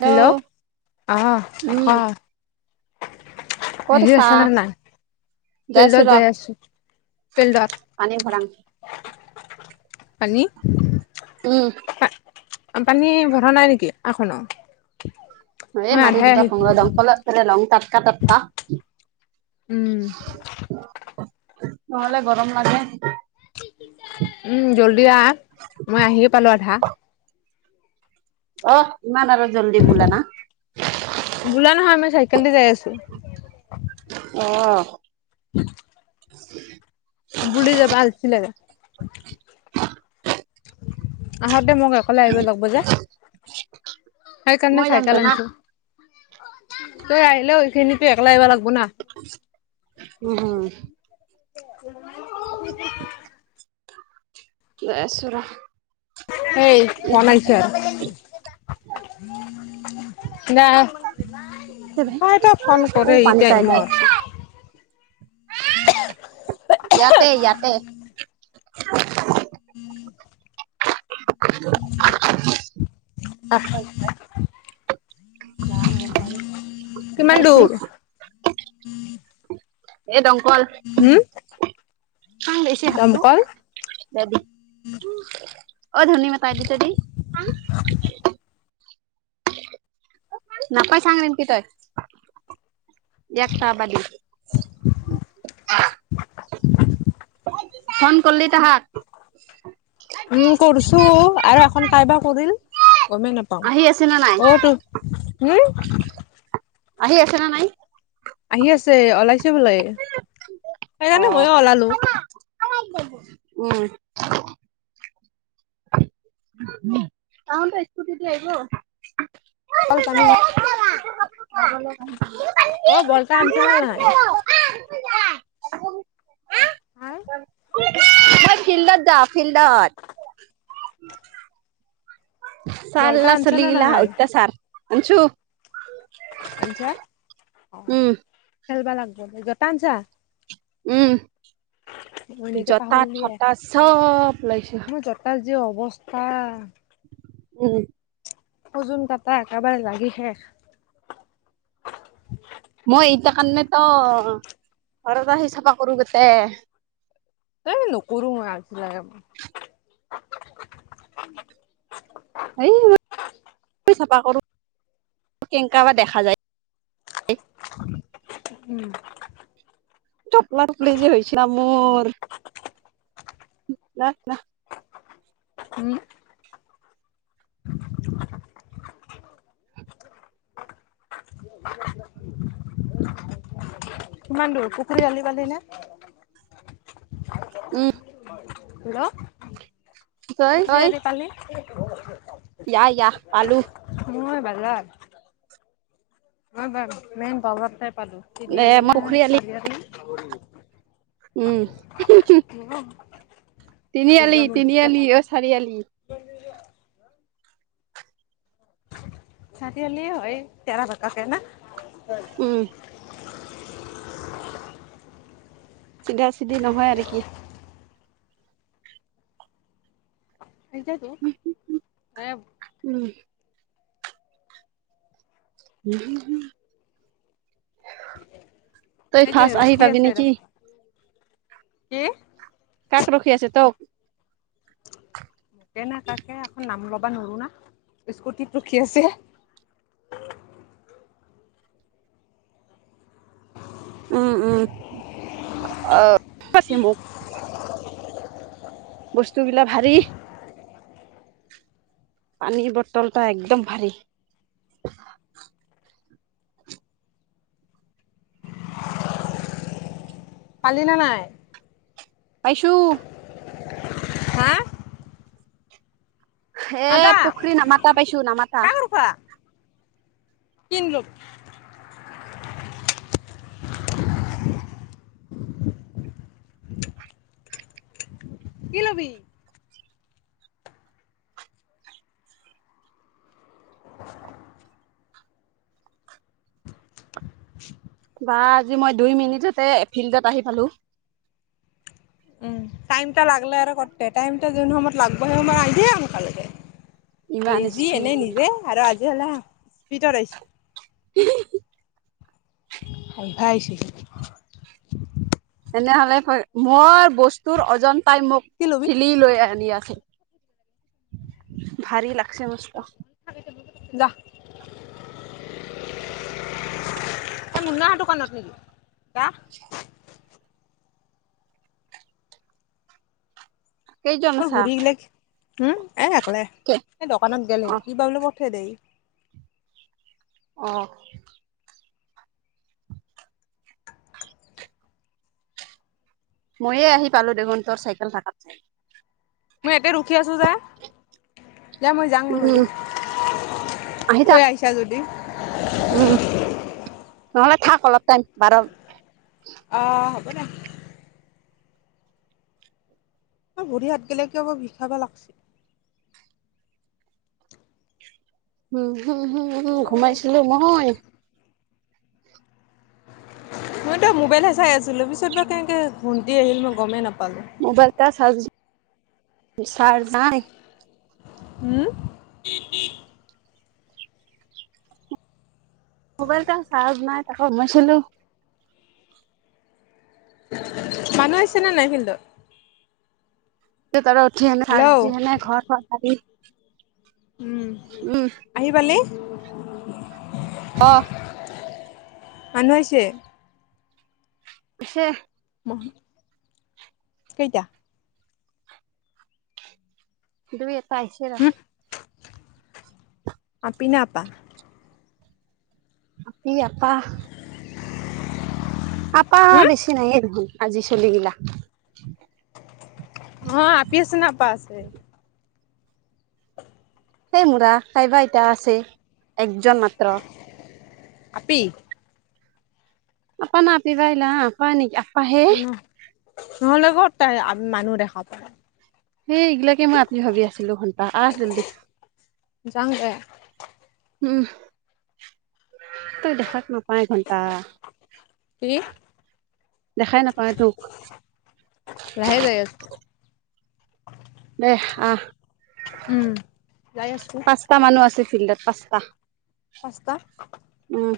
Hello অ উম অ। ক'ত আহি আছা আছ নে নাই? যাইছো ফিল্ডত ৰ যাই আছো ফিল্ডত। পানী ভৰাং পানী উম। পানী ভৰা নাই নেকি আখনৰ? এ মাৰি দিবা দমকলত লং টকা টটকা উম। নহ'লে গৰম লাগে। উম জল্দি আহ মই আহিয়ে পালো আধা। অ ইমান আৰু জল্দি বোলে না। বোলা নহয় মই চাইকেল দি যাই আছো। অহ। উ [unintelligible] উ [unintelligible] বু় যাবালছিলে [unintelligible] আহোতে মোক অকলে আহিব লাগব যে। সেইকাৰণে মই যাম তো চাইকেল না আনিছো, তই আহিলে হৈছিল নেকি একলা আহিব লাগ উম উম। [unintelligible] গৈ আছোঁ ৰ। এই ফোন আহিছে। [unintelligible] চাইব ফোন ও কৰে এই পানী খাই দে টাইমত? ইয়াতে ইয়াতে [unintelligible] [unintelligible] [unintelligible] কিমান দূৰ [unintelligible] এই দংকল হম ভাং বেছি হাতো দমকল দাবি অ ধনী মতাই দি ত দি নাপাই চাং এনকে তই। য়াক টা বাদি ফোন কৰলি তাহাক? উম কৰিছোঁ আৰু এখন কাৰাইবা কৰিল গমেই আহি আছে না নাই নাপাও। অটো উম আহি আছে না নাই? আহি আছে ওলাইছে বোলে, অ সেইকাৰণে ময়ো ওলালো। [unintelligible] উম [inaudible] অ ত স্কুটিতে আহিব হল পানী ভ [unintelligible] [unintelligible] [unintelligible] বলতা আনছা না নাই মই ফিল্ডত যাওঁ ফিল্ডত। বলতা চাল্লা আনছা চুলি না গেলা নাই অত্যাচাৰ শুনচো। শুনচা? উম। খেলবা লাগিব জতা আনছা? উম মই এনেকে জতা পাহৰিলিয়ে থটা চব লাইছো যে অৱস্থা উম ওজনোন কটা একেবাৰে লাগি শেষ মই ইতা কাৰণে ত ঘৰত আহি চাফা কৰো গোটে এই নকৰোং মই আজিলাগে এই চাফা কৰো কেনেকা বা দেখা যায় উম টপলা টপলি যে হৈছিলা মোৰ ন ন উম কিমান দূৰ পুখুৰীৰ আলিবালি নে উম হেল্ল' তই দে তই দে পালি ইয়া ইয়া পালো ঘৰত অ বাৰু মেন বজাৰতে পালো এ তিনিআলি মই পুখুৰী ন আলি উম চাৰিআ [unintelligible] তিনিআলি তিনিআলি অ চাৰিআলি চাৰিআালি হয় তেৰা বেকাকে ন উম। চিধা চিধি নহয় আৰু কি? [inaudible] সেইটোৱেইটো উম উম হম হুম। তই সেইটোৱে ফাৰ্ষ্ট আহি ৰখি পাবি আছে নেকি? ৰাস্তাত কি? কাক ৰখি আছে তোক? মোকে না কাকে এখন নাম ল'বা নোৱাৰো না। স্কুটিত ৰখি আছে। [inaudible] উম উম অ [inaudible] বস্তু বিলাক ভাৰী। পানীৰ বটলতা একদম ভাৰী। পালি নে নাই? পাইছোঁ। হা? নাযা এ পুখুৰী নামাতা পাইছো নামাতা। তিন লোক [unintelligible] [inaudible] কি লবি? [unintelligible] [inaudible] বা আজি মই দুই মিনিটতে ফিল্ডত আহি পালো। উম টাইমটা লাগলে আৰু কতে টাইমটা যোন সময়ত লাগব সেই সময়ত আহ দিয়ে এনেকালৈকে। ইমান লিজি স্পীড এনেই নিজে আৰু আজি হলে স্পিডত আহিছি [unintelligible] [unintelligible] তেনেহলে মই বস্তুৰ অজনন্তাই মোক কি ল'বি ঠেলি লৈ আনি আছে। ভাৰী লাগছে মস্ত। [inaudible] [unintelligible] এই মুন্নাহৰ দোকানতে নেকি দা কেই জনন আছা? উম এ একলে, কে এই দোকানত গলে অ কি বাবলো পঠাই দেই। অ। ময়ে আহি পালো দেখোন, তৰ চাইকেল থাকাত। মই ইয়াতে ৰখি আছো যে। এা মই যাওঁ নহল, উম আহি থাক থৈ আহিছা যদি। উম নহ'লে থাক অলপ টাইম বাৰ। অঁ হ'ব দে। ভৰি হাত গে কে বৰ বিষাব লাগিছে। উম হম হম উম ঘুমাইছিলো মই। মইতো মোবাইলহে চাই আছিলো পিছত বা কেনেকে ঘুমটি আহিল মই গমেই নাপালো। মোবাইলটা চাৰ্জ চাৰ্জ নাই। উম। মোবাইল টা চাৰ্জ নাই তাকো সোমাইছিলো। মানুহ আহছেনে নাই ফিল্ডত? তাৰ উঠিনে হেল্ল' ঘৰ চ হাৰি। উম আহিপালি? অ। মানু্হ আহিছে। হে। কেইটা। দু এটাইছে ন। আপিনা আপা। আপি আপা। আপা হুম বেছি নাইয়ে নখোন আজি চলি গিলা। অ আপি আছ ন আপা আছে। সেই মূৰা কাইবা আতা আছে। একজন মাত্ৰ। আপি আ প ন পিবাইলা প নক। ন নহ'লে ক'ত তাই মানুহ দেখা প। সেই এইগিলাকে মই আত্নি ভাবি আছিলো ঘনটা আহ জল্দি। জামদে। উম তই দেখাত নাপায় ঘণ্টা। কি দেখাই নাপায় তোক। লাহে যাই আছোঁ। দে আহ উম। যাই আছোঁ পাঁচটা মানুহ আছে ফিল্ডত পাঁচটা। পাঁচ টা। উম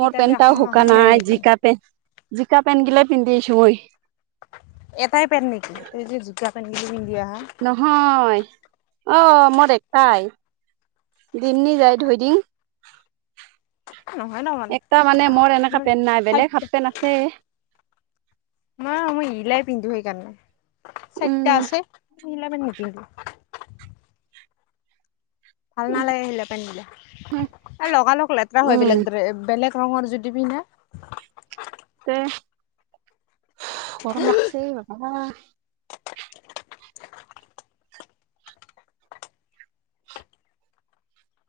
মোৰ কি পেন্টটা এখন অহাই শুকান নাই নেকি? জিকা পেণ্ট জিকা পেন্ট গিলে পিন্ধি আছো মই। এটাই পেন্ট নেকি ত যে জোতা পেন্টটো পিন্ধিয়া। নহয় অ মোৰ একটাই। দিমনি যায় ধই দিম। নহয় ন একটা মানে এটা মোৰ এনেককা পেণ্ট নাই বেলেগ হাপ চাৰিটা পেণ্ট আছে। ম মই ইলাই পিন্ধো সেইকাৰণে চাৰিটা উম আছে। এই বিলাক পেন নিপিন্ধু। ভাল নালাগে আহিলে পেন্ দিলে লগালগ লেতেৰা হয় উম বেলেগ দৰে বেলেগ। ৰঙৰ যদি পিনে। গৰমাগছে বাবা।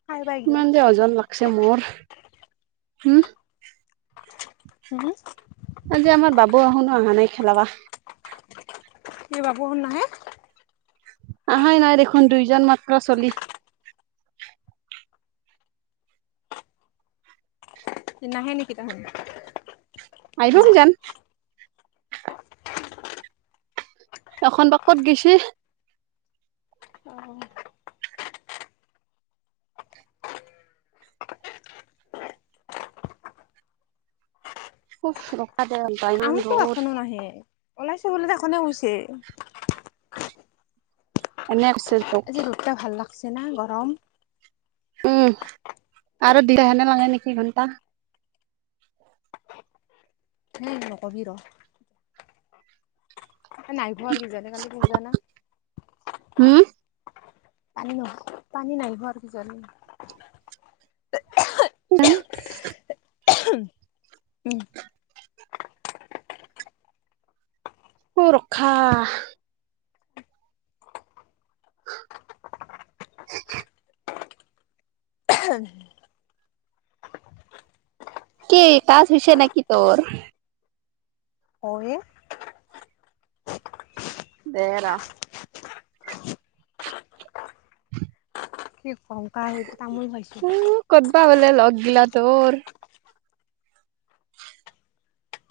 খাই বা এইগিলা ইমান যে ওজ লাগছে মোৰ হম। হুম। বৰষুনো অহা নাই খেলাবা। কি বাব শুন ন হে। আহাই নাই দেখোন দুইজন মাত্ৰ চলি নাহে নেকি তাহোন আহিবক যান এখন বা কত গৈছে অ খুবুৰক্ষা দ ইমান আমিতো ৰ'দ এখনো নাহে ওলাইছে বো দে এখনে গৈছে এনে তোক আজি ৰ'দটা ভাল লাগছে না গৰম উম আৰু দিদ সনে মাঙে নেকি ঘণ্টা হে নকবি ৰ ত নাইব আৰু কিজানে কালি তোৰ যানা হম পানী নহ পানী নাইিব আৰু কি জানি ক উম অ ৰখা [unintelligible] উ কি কাজ হৈছে নে কি তোৰ হয়ে দেৰা কংকা তামোল খাইছো প বলে লগ গিলা তোৰ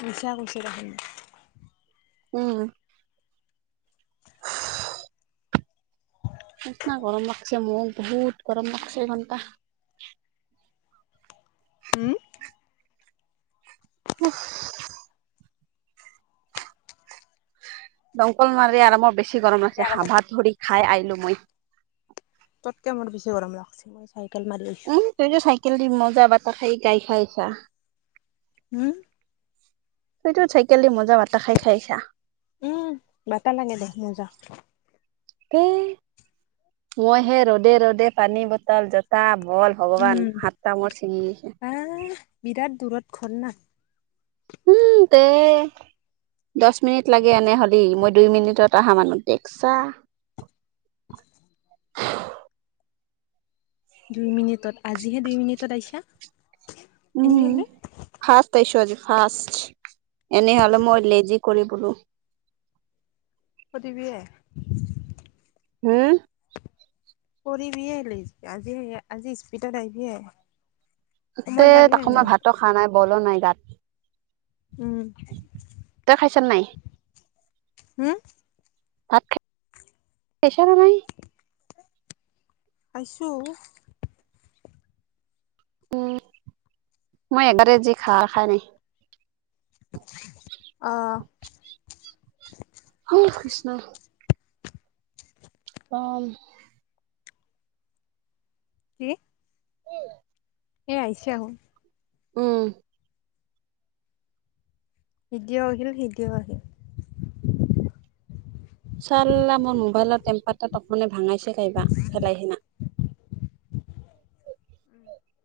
মছা কচি ৰাখন উম নিচনা গৰম লাগছে মোক বহুত গৰম লাগছে এঘণ্টা উম হু দমকল মাৰি আৰু মই বেছি গৰম আছে হ ভাত ধৰি খাই আহিলো মই ততকে মোৰ বেছি গৰম লাগছে মই চাইকেল মাৰি আহিছো কেলি মজা বটা খাই গাই খাই চা উম তইতটো চাইকেলি মজা বাতা খাই খাইছা উম বাতাহ লাগে দেহ মজা পে মই হে ৰ'দে ৰ'দে পানী বটল জোতা বল ভগৱান উম সাতটা মৰ ছিঙিছে আহ বিৰাট দূৰত ঘৰ না উম তে দহ মিনিট লাগে এনে হ'লি মই দুই মিনিটত আহা মানুহ দেখছা [unintelligible] দুই মিনিটত আজিহে দুই মিনিটত আহিছা উম এনেই হলে ফাৰ্ষ্ট তাইছো আজি ফাৰ্ষ্ট এনেহলে মই লেজি কৰি বলো কদি বি হ হুম কৰিবিয়েলি আজি আজি স্পিতত আহিবিয় তকো মই ভাতো খোৱা নাই বলো নাই গাত উম চেন্নাই হাম ভাত খ পাইছা নে নাই আছো উম মই এগতে যি খা খাই নাই। অহ। অ কৃষ্ণ। অ কি [unintelligible] এ আহছে আও উম। ভিডিঅ' আহ আহিল ভিডিঅ' আহ। চালা মোৰ মোবাইলৰ টেম্পাৰ তাতখনে ভাঙাইছে কাইবা লাই সিনা।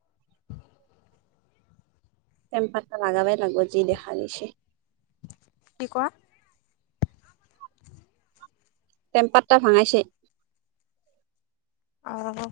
[unintelligible] টেম্পাৰটা লগাবাই লাগিব যি দেখা গৈছে কি কোৱা। টেমপাতটা ভাঙাইছে। আৰু